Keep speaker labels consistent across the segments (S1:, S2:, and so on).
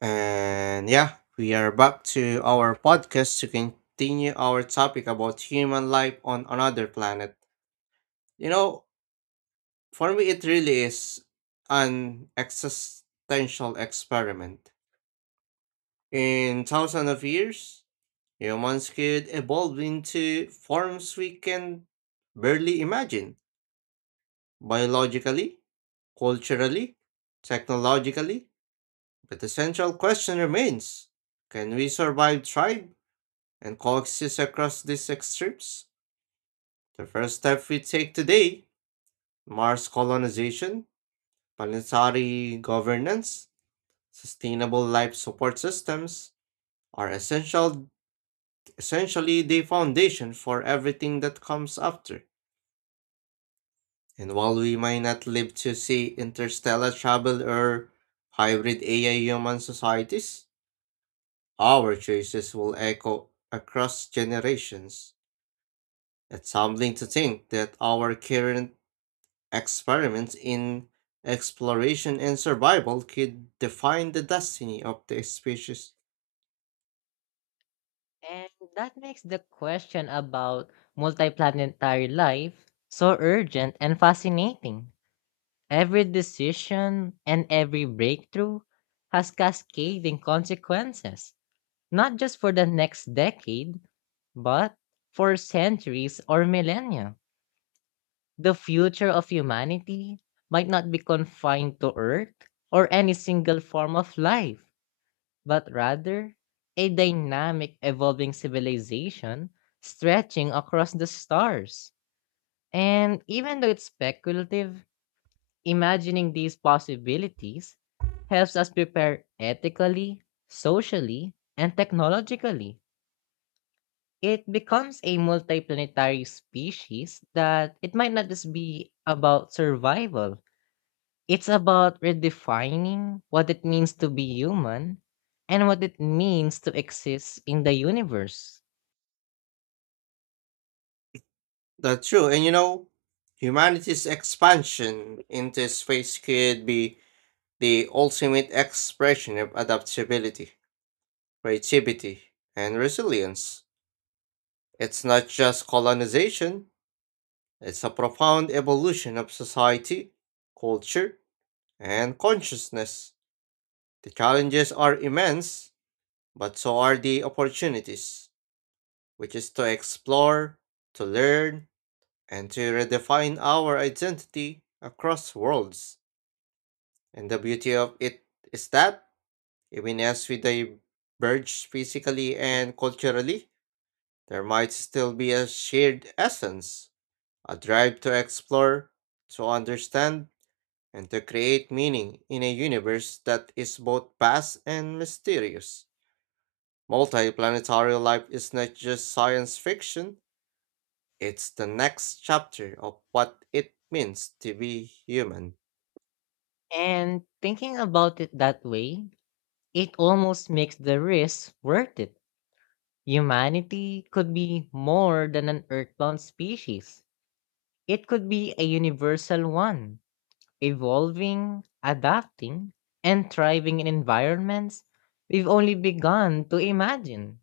S1: And yeah, we are back to our podcast to continue our topic about human life on another planet. You know, for me, it really is an existential experiment. In thousands of years, humans could evolve into forms we can barely imagine biologically, culturally, technologically. But the central question remains, can we survive, thrive, and collects across these excerpts. The first step we take today, Mars colonization, planetary governance, sustainable life support systems are essentially the foundation for everything that comes after. And while we might not live to see interstellar travel or hybrid AI human societies, our choices will echo across generations. It's humbling to think that our current experiments in exploration and survival could define the destiny of the species.
S2: And that makes the question about multiplanetary life so urgent and fascinating. Every decision and every breakthrough has cascading consequences, not just for the next decade, but for centuries or millennia. The future of humanity might not be confined to Earth or any single form of life, but rather a dynamic, evolving civilization stretching across the stars. And even though it's speculative, imagining these possibilities helps us prepare ethically, socially, and technologically. It becomes a multiplanetary species that it might not just be about survival. It's about redefining what it means to be human and what it means to exist in the universe.
S1: That's true, and you know, humanity's expansion into space could be the ultimate expression of adaptability, creativity, and resilience. It's not just colonization, it's a profound evolution of society, culture, and consciousness. The challenges are immense, but so are the opportunities, which is to explore, to learn, and to redefine our identity across worlds. And the beauty of it is that, even as we diverge physically and culturally, there might still be a shared essence, a drive to explore, to understand, and to create meaning in a universe that is both vast and mysterious. Multiplanetary life is not just science fiction, it's the next chapter of what it means to be human.
S2: And thinking about it that way, it almost makes the risk worth it. Humanity could be more than an earthbound species, it could be a universal one, evolving, adapting, and thriving in environments we've only begun to imagine.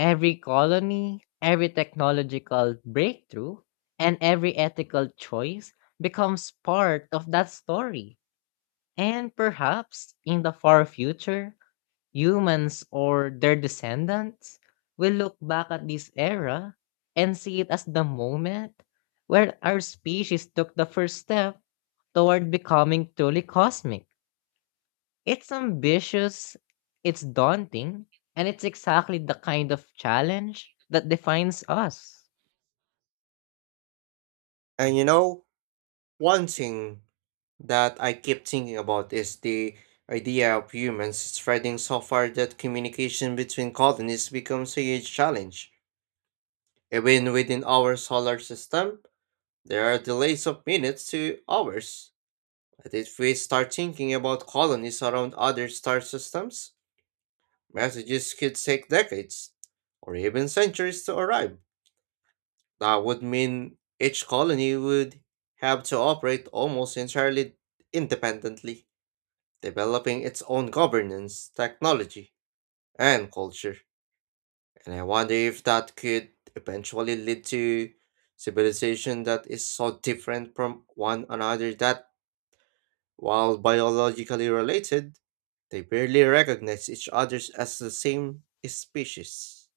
S2: Every colony, every technological breakthrough, and every ethical choice becomes part of that story. And perhaps in the far future, humans or their descendants will look back at this era and see it as the moment where our species took the first step toward becoming truly cosmic. It's ambitious, it's daunting, and it's exactly the kind of challenge that defines us.
S1: And you know, one thing that I keep thinking about is the idea of humans spreading so far that communication between colonies becomes a huge challenge. Even within our solar system, there are delays of minutes to hours. But if we start thinking about colonies around other star systems, messages could take decades or even centuries to arrive. That would mean each colony would have to operate almost entirely independently, developing its own governance, technology, and culture. And I wonder if that could eventually lead to civilization that is so different from one another that, while biologically related, they barely recognize each other as the same species.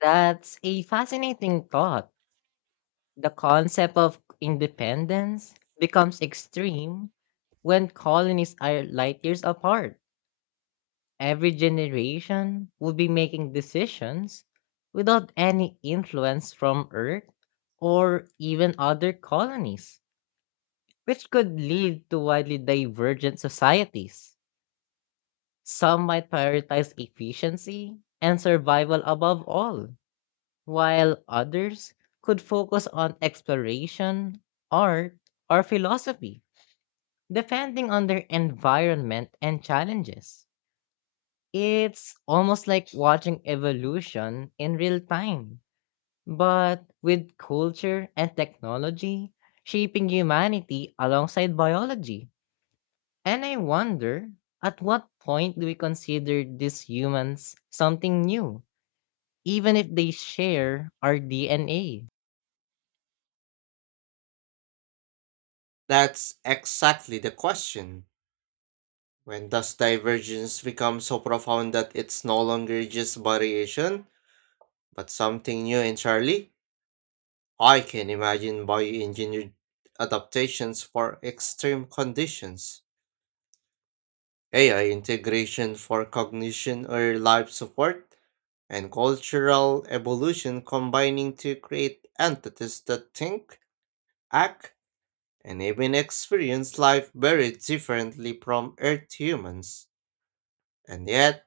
S2: That's a fascinating thought. The concept of independence becomes extreme when colonies are light years apart. Every generation will be making decisions without any influence from Earth or even other colonies, which could lead to widely divergent societies. Some might prioritize efficiency and survival above all, while others could focus on exploration, art, or philosophy, depending on their environment and challenges. It's almost like watching evolution in real time, but with culture and technology shaping humanity alongside biology. And I wonder, at what point do we consider these humans something new, even if they share our DNA?
S1: That's exactly the question. When does divergence become so profound that it's no longer just variation, but something new entirely? I can imagine bioengineered adaptations for extreme conditions, AI integration for cognition or life support, and cultural evolution combining to create entities that think, act, and even experience life very differently from Earth humans. And yet,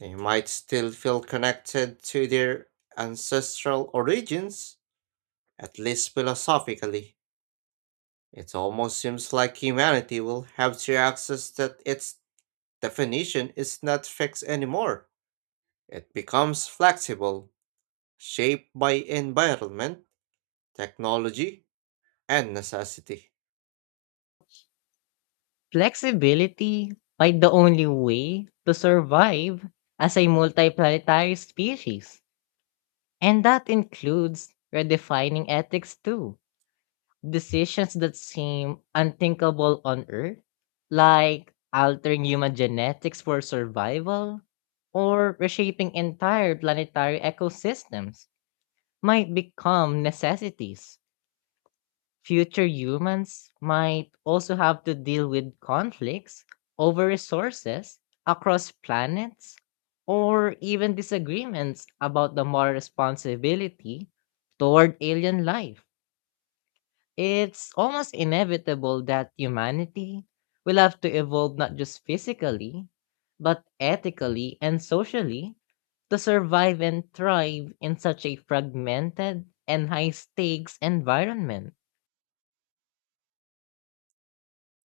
S1: they might still feel connected to their ancestral origins, at least philosophically. It almost seems like humanity will have to access that its definition is not fixed anymore. It becomes flexible, shaped by environment, technology, and necessity.
S2: Flexibility might the only way to survive as a multiplanetary species. And that includes redefining ethics too. Decisions that seem unthinkable on Earth, like altering human genetics for survival, or reshaping entire planetary ecosystems, might become necessities. Future humans might also have to deal with conflicts over resources across planets, or even disagreements about the moral responsibility toward alien life. It's almost inevitable that humanity will have to evolve not just physically, but ethically and socially to survive and thrive in such a fragmented and high stakes environment.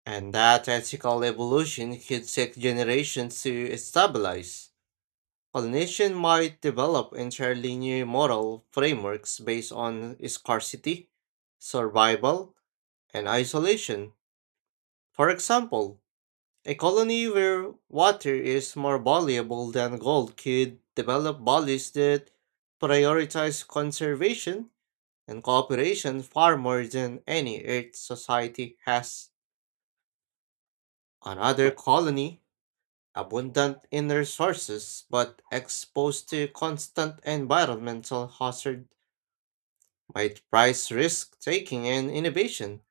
S1: And that ethical evolution could take generations to stabilize. A nation might develop entirely new moral frameworks based on scarcity, survival, and isolation. For example, a colony where water is more valuable than gold could develop policies that prioritize conservation and cooperation far more than any Earth society has. Another colony, abundant in resources but exposed to constant environmental hazard, might price risk taking and innovation.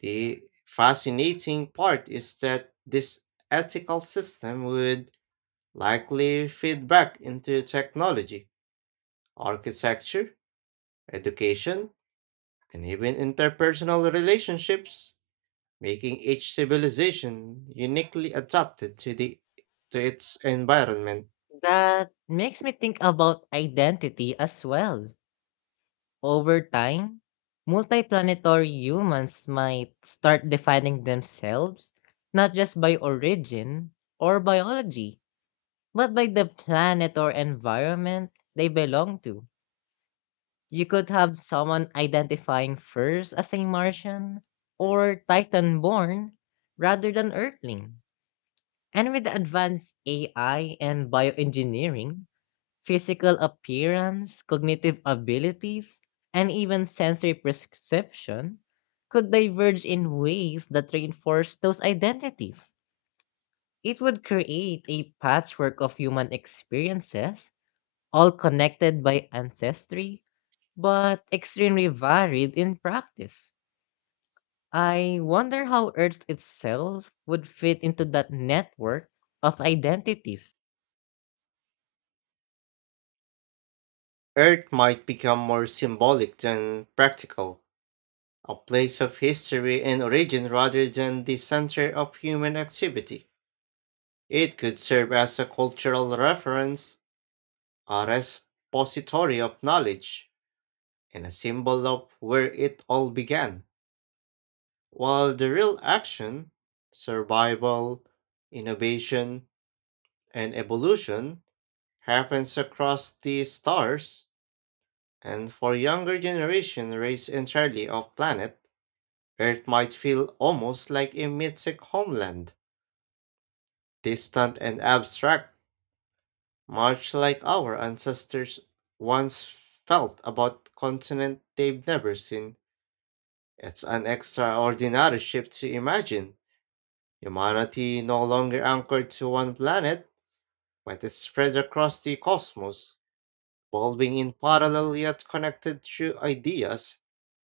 S1: The fascinating part is that this ethical system would likely feed back into technology, architecture, education, and even interpersonal relationships, making each civilization uniquely adapted to the to its environment.
S2: That makes me think about identity as well. Over time, multiplanetary humans might start defining themselves not just by origin or biology, but by the planet or environment they belong to. You could have someone identifying first as a Martian or Titan born rather than Earthling. And with advanced AI and bioengineering, physical appearance, cognitive abilities, and even sensory perception could diverge in ways that reinforce those identities. It would create a patchwork of human experiences all connected by ancestry, but extremely varied in practice. I wonder how Earth itself would fit into that network of identities.
S1: Earth might become more symbolic than practical, a place of history and origin rather than the center of human activity. It could serve as a cultural reference, a repository of knowledge, and a symbol of where it all began, while the real action, survival, innovation, and evolution happens across the stars, and for younger generation raised entirely off planet, Earth might feel almost like a mythic homeland, distant and abstract, much like our ancestors once felt about continent they've never seen. It's an extraordinary shift to imagine. Humanity no longer anchored to one planet, but is spread across the cosmos, evolving in parallel yet connected through ideas,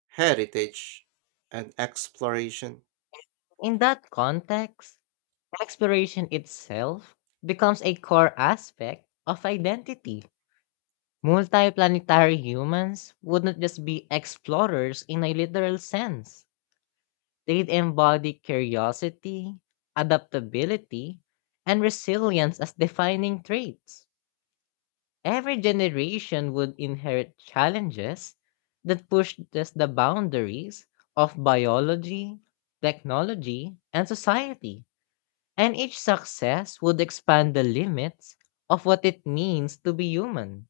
S1: heritage, and exploration.
S2: In that context, exploration itself becomes a core aspect of identity. Multiplanetary humans would not just be explorers in a literal sense. They'd embody curiosity, adaptability, and resilience as defining traits. Every generation would inherit challenges that pushed just the boundaries of biology, technology, and society. And each success would expand the limits of what it means to be human.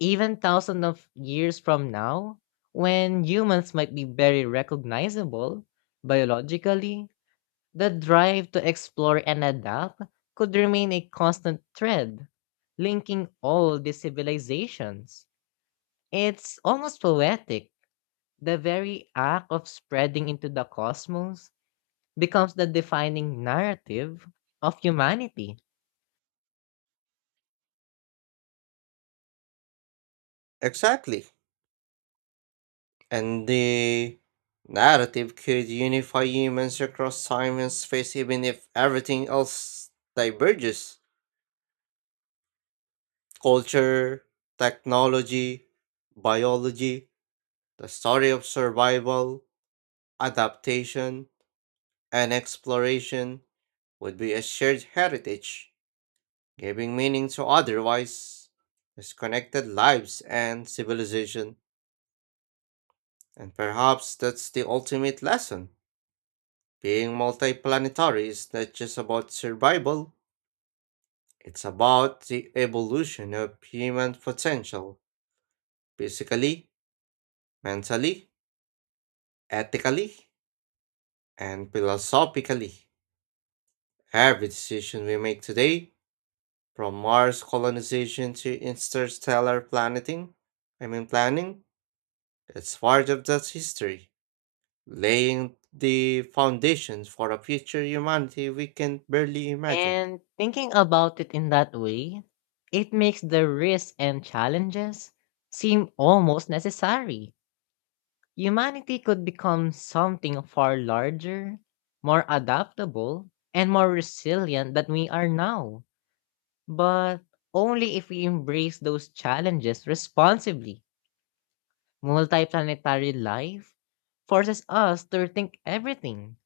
S2: Even thousands of years from now, when humans might be very recognizable biologically, the drive to explore and adapt could remain a constant thread, linking all the civilizations. It's almost poetic. The very act of spreading into the cosmos becomes the defining narrative of humanity.
S1: Exactly. And the narrative could unify humans across time and space even if everything else diverges. Culture, technology, biology, the story of survival, adaptation, and exploration would be a shared heritage, giving meaning to otherwise disconnected lives and civilization. And perhaps that's the ultimate lesson. Being multiplanetary is not just about survival, it's about the evolution of human potential, physically, mentally, ethically, and philosophically. Every decision we make today, from Mars colonization to interstellar planeting, I mean planning, is part of that history, laying the foundations for a future humanity we can barely imagine.
S2: And thinking about it in that way, it makes the risks and challenges seem almost necessary. Humanity could become something far larger, more adaptable, and more resilient than we are now. But only if we embrace those challenges responsibly. Multiplanetary life forces us to rethink everything: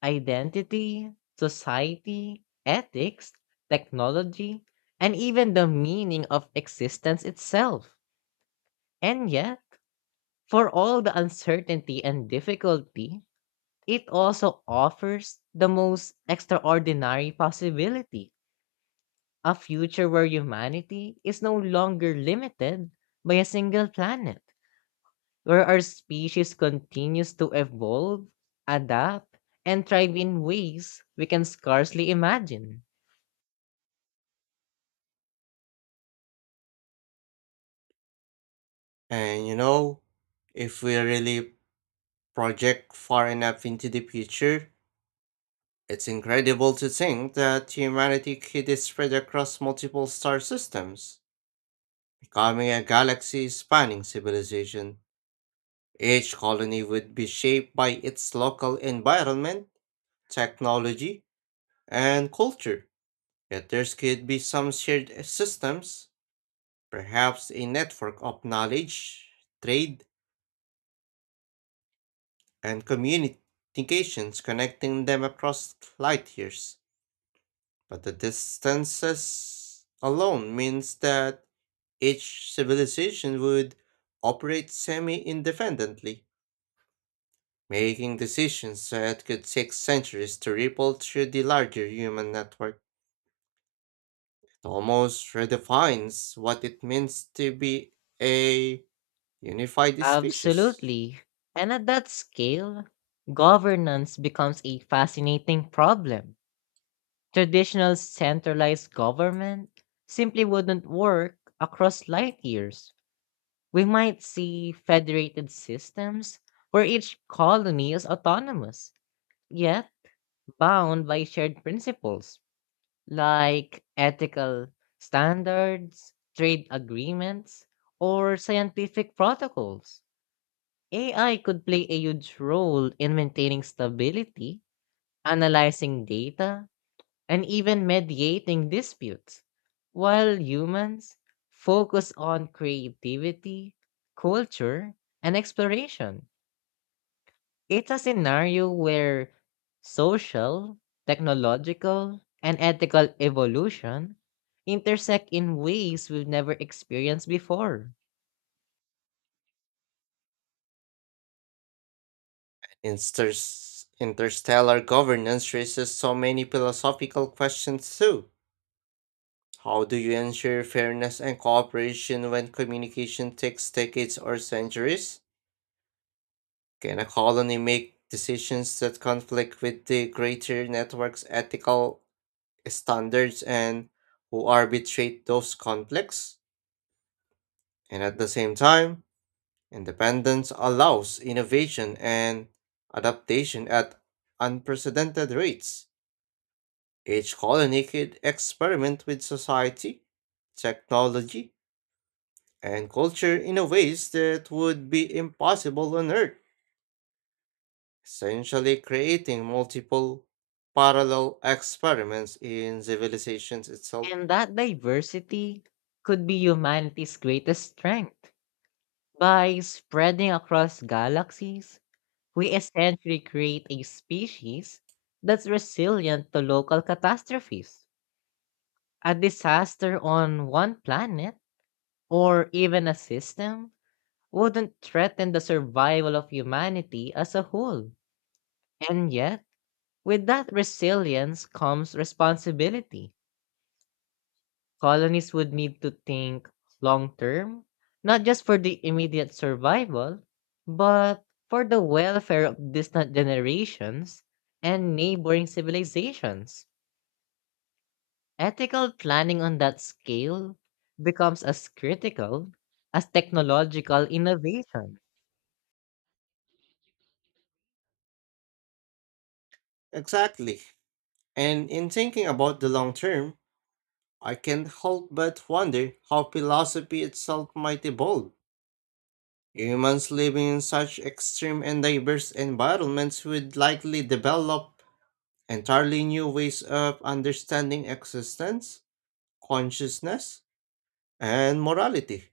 S2: identity, society, ethics, technology, and even the meaning of existence itself. And yet, for all the uncertainty and difficulty, it also offers the most extraordinary possibility: a future where humanity is no longer limited by a single planet, where our species continues to evolve, adapt, and thrive in ways we can scarcely imagine.
S1: And you know, if we really project far enough into the future, it's incredible to think that humanity could spread across multiple star systems, becoming a galaxy spanning civilization. Each colony would be shaped by its local environment, technology, and culture. Yet there could be some shared systems, perhaps a network of knowledge, trade, and communications connecting them across light years. But the distances alone means that each civilization would operate semi independently, making decisions that could take centuries to ripple through the larger human network. It almost redefines what it means to be a unified species.
S2: Absolutely. And at that scale, governance becomes a fascinating problem. Traditional centralized government simply wouldn't work across light years. We might see federated systems where each colony is autonomous, yet bound by shared principles like ethical standards, trade agreements, or scientific protocols. AI could play a huge role in maintaining stability, analyzing data, and even mediating disputes, while humans focus on creativity, culture, and exploration. It's a scenario where social, technological, and ethical evolution intersect in ways we've never experienced before.
S1: Interstellar governance raises so many philosophical questions too. How do you ensure fairness and cooperation when communication takes decades or centuries? Can a colony make decisions that conflict with the greater network's ethical standards, and who arbitrate those conflicts? And at the same time, independence allows innovation and adaptation at unprecedented rates. Each colony could experiment with society, technology, and culture in a ways that would be impossible on Earth, essentially creating multiple parallel experiments in civilizations itself.
S2: And that diversity could be humanity's greatest strength. By spreading across galaxies, we essentially create a species that's resilient to local catastrophes. A disaster on one planet or even a system wouldn't threaten the survival of humanity as a whole. And yet, with that resilience comes responsibility. Colonies would need to think long term, not just for the immediate survival, but for the welfare of distant generations and neighboring civilizations. Ethical planning on that scale becomes as critical as technological innovation.
S1: Exactly. And in thinking about the long term, I can't help but wonder how philosophy itself might evolve. Humans living in such extreme and diverse environments would likely develop entirely new ways of understanding existence, consciousness, and morality.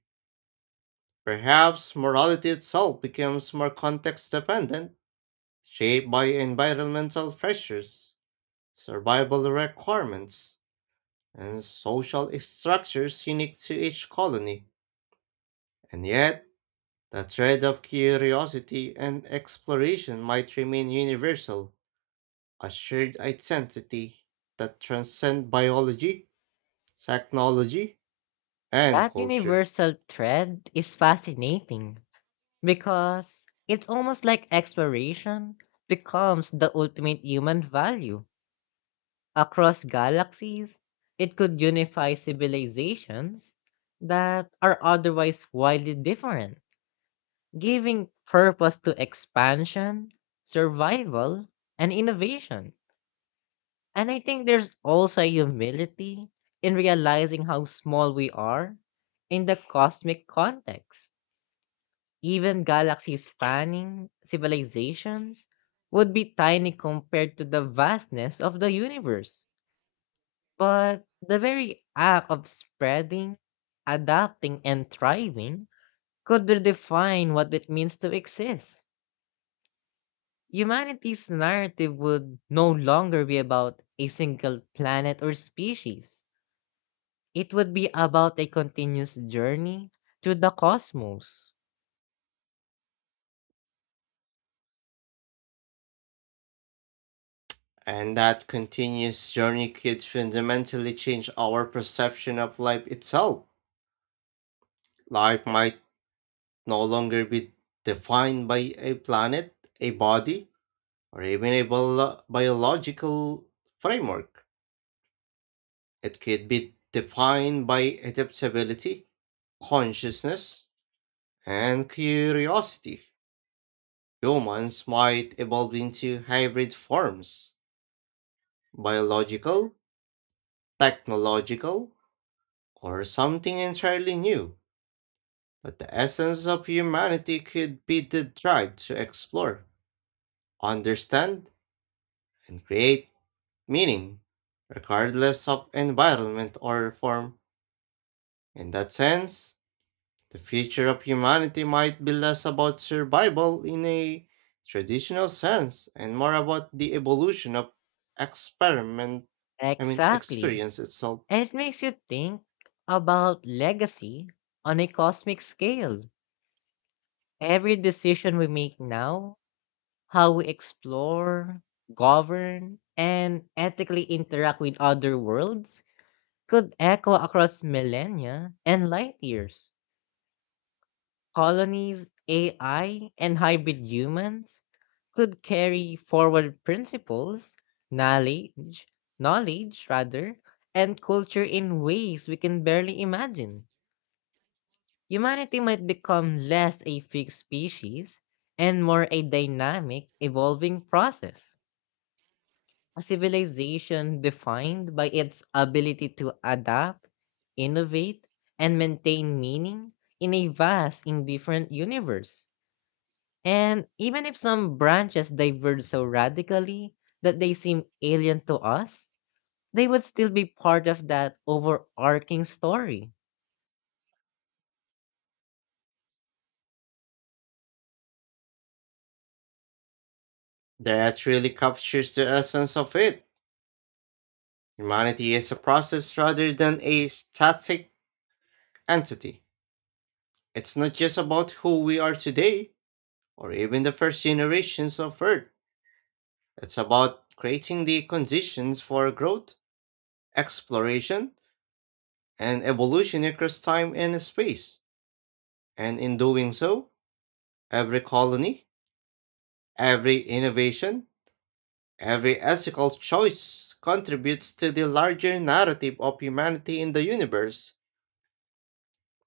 S1: Perhaps morality itself becomes more context dependent, shaped by environmental pressures, survival requirements, and social structures unique to each colony. And yet, the thread of curiosity and exploration might remain universal, a shared identity that transcends biology, technology, and
S2: That
S1: culture.
S2: universal thread is fascinating because it's almost like exploration becomes the ultimate human value. Across galaxies, it could unify civilizations that are otherwise widely different, giving purpose to expansion, survival, and innovation. And I think there's also a humility in realizing how small we are in the cosmic context. Even galaxy spanning civilizations would be tiny compared to the vastness of the universe. But the very act of spreading, adapting, and thriving could redefine what it means to exist. Humanity's narrative would no longer be about a single planet or species. It would be about a continuous journey through the cosmos.
S1: And that continuous journey could fundamentally change our perception of life itself. Life might no longer be defined by a planet, a body, or even a biological framework. It could be defined by adaptability, consciousness, and curiosity. Humans might evolve into hybrid forms, biological, technological, or something entirely new. But the essence of humanity could be the drive to explore, understand, and create meaning, regardless of environment or form. In that sense, the future of humanity might be less about survival in a traditional sense and more about the evolution of experiment,
S2: Exactly.
S1: experience itself.
S2: And it makes you think about legacy on a cosmic scale. Every decision we make now, how we explore, govern, and ethically interact with other worlds, could echo across millennia and light years. Colonies, AI, and hybrid humans could carry forward principles, knowledge, knowledge, and culture in ways we can barely imagine. Humanity might become less a fixed species and more a dynamic, evolving process, a civilization defined by its ability to adapt, innovate, and maintain meaning in a vast, indifferent universe. And even if some branches diverge so radically that they seem alien to us, they would still be part of that overarching story.
S1: That really captures the essence of it. Humanity is a process rather than a static entity. It's not just about who we are today, or even the first generations of Earth. It's about creating the conditions for growth, exploration, and evolution across time and space. And in doing so, every colony, every innovation, every ethical choice contributes to the larger narrative of humanity in the universe,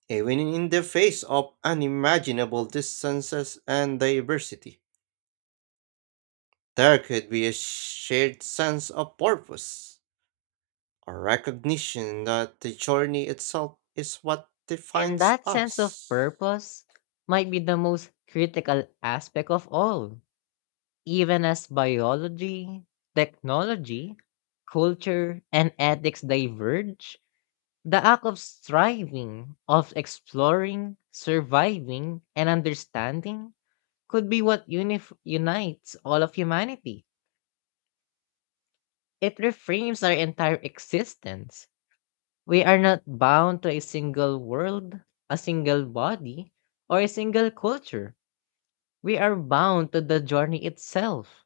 S1: even in the face of unimaginable distances and diversity. There could be a shared sense of purpose, a recognition that the journey itself is what
S2: And
S1: defines
S2: that sense of
S1: us.
S2: purpose might be the most critical aspect of all. Even as biology, technology, culture, and ethics diverge, the act of striving, of exploring, surviving, and understanding could be what unites all of humanity. It reframes our entire existence. We are not bound to a single world, a single body, or a single culture. We are bound to the journey itself,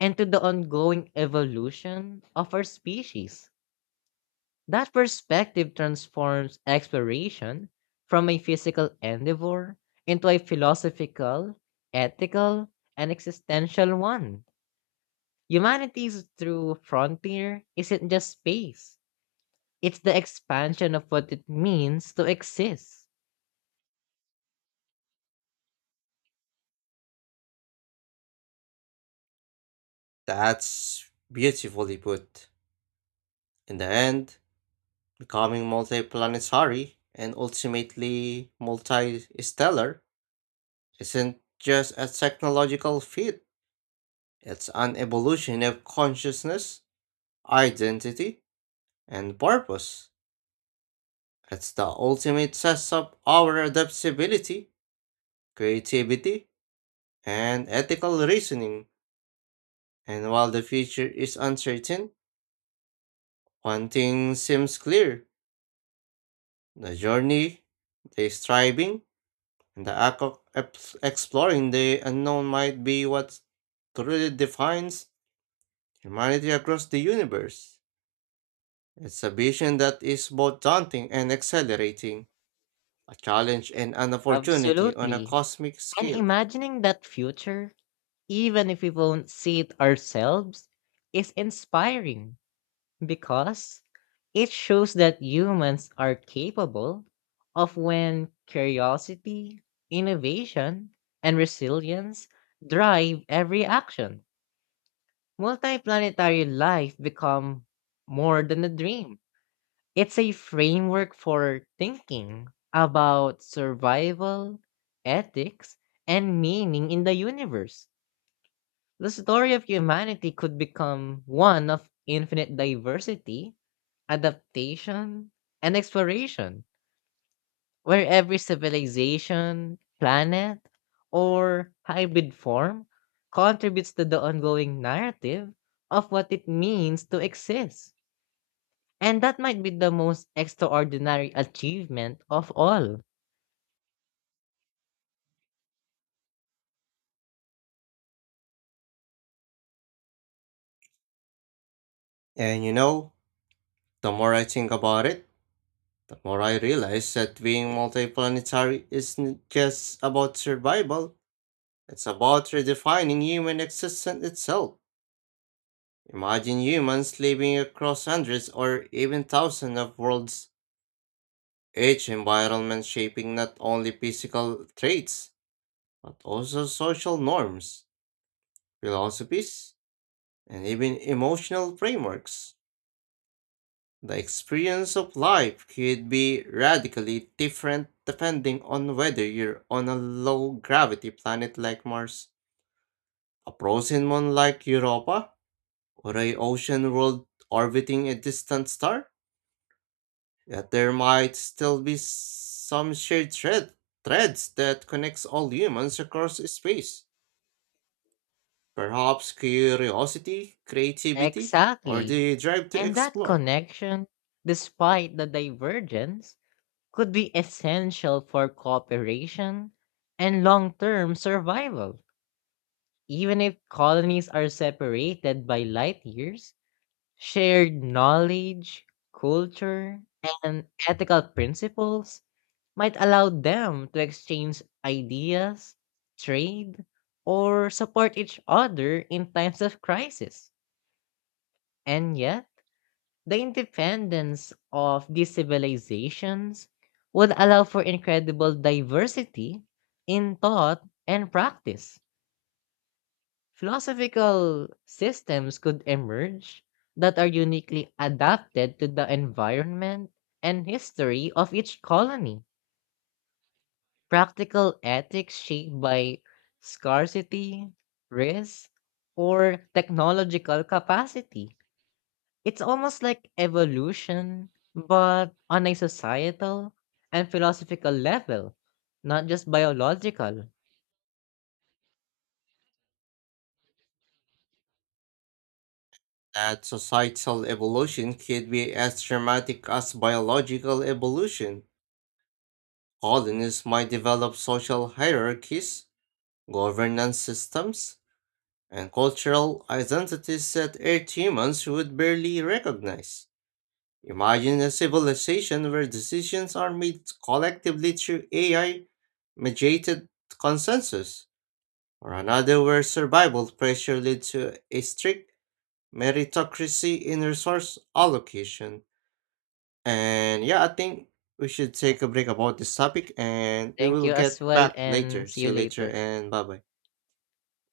S2: and to the ongoing evolution of our species. That perspective transforms exploration from a physical endeavor into a philosophical, ethical, and existential one. Humanity's true frontier isn't just space, it's the expansion of what it means to exist.
S1: That's beautifully put. In the end, becoming multiplanetary and ultimately multi-stellar isn't just a technological feat, it's an evolution of consciousness, identity, and purpose. It's the ultimate test of our adaptability, creativity, and ethical reasoning. And while the future is uncertain, one thing seems clear: the journey, the striving, and the act of exploring the unknown might be what truly defines humanity across the universe. It's a vision that is both daunting and exhilarating, a challenge and an opportunity on a
S2: Absolutely.
S1: cosmic
S2: And
S1: scale.
S2: imagining that future, even if we won't see it ourselves, is inspiring because it shows that humans are capable of when curiosity, innovation, and resilience drive every action. Multiplanetary life become more than a dream. It's a framework for thinking about survival, ethics, and meaning in the universe. The story of humanity could become one of infinite diversity, adaptation, and exploration, where every civilization, planet, or hybrid form contributes to the ongoing narrative of what it means to exist. And that might be the most extraordinary achievement of all.
S1: And you know, the more I think about it, the more I realize that being multiplanetary isn't just about survival, it's about redefining human existence itself. Imagine humans living across hundreds or even thousands of worlds, each environment shaping not only physical traits, but also social norms, philosophies, and even emotional frameworks. The experience of life could be radically different depending on whether you're on a low gravity planet like Mars, a frozen moon like Europa, or a ocean world orbiting a distant star. Yet there might still be some shared threads that connects all humans across space. Perhaps curiosity, creativity, or
S2: Exactly.
S1: the drive to
S2: And that
S1: explore.
S2: connection, despite the divergence, could be essential for cooperation and long term survival. Even if colonies are separated by light years, shared knowledge, culture, and ethical principles might allow them to exchange ideas, trade, or support each other in times of crisis. And yet, the independence of these civilizations would allow for incredible diversity in thought and practice. Philosophical systems could emerge that are uniquely adapted to the environment and history of each colony. Practical ethics shaped by scarcity, risk, or technological capacity. It's almost like evolution, but on a societal and philosophical level, not just biological.
S1: That societal evolution could be as dramatic as biological evolution. Colonies might develop social hierarchies, governance systems, and cultural identities that Earth humans would barely recognize. Imagine a civilization where decisions are made collectively through AI mediated consensus, or another where survival pressure leads to a strict meritocracy in resource allocation. And yeah, I think we should take a break about this topic and we
S2: Thank
S1: will
S2: you as
S1: get
S2: well,
S1: back
S2: and
S1: later.
S2: see
S1: See
S2: you
S1: you later,
S2: later.
S1: and bye bye.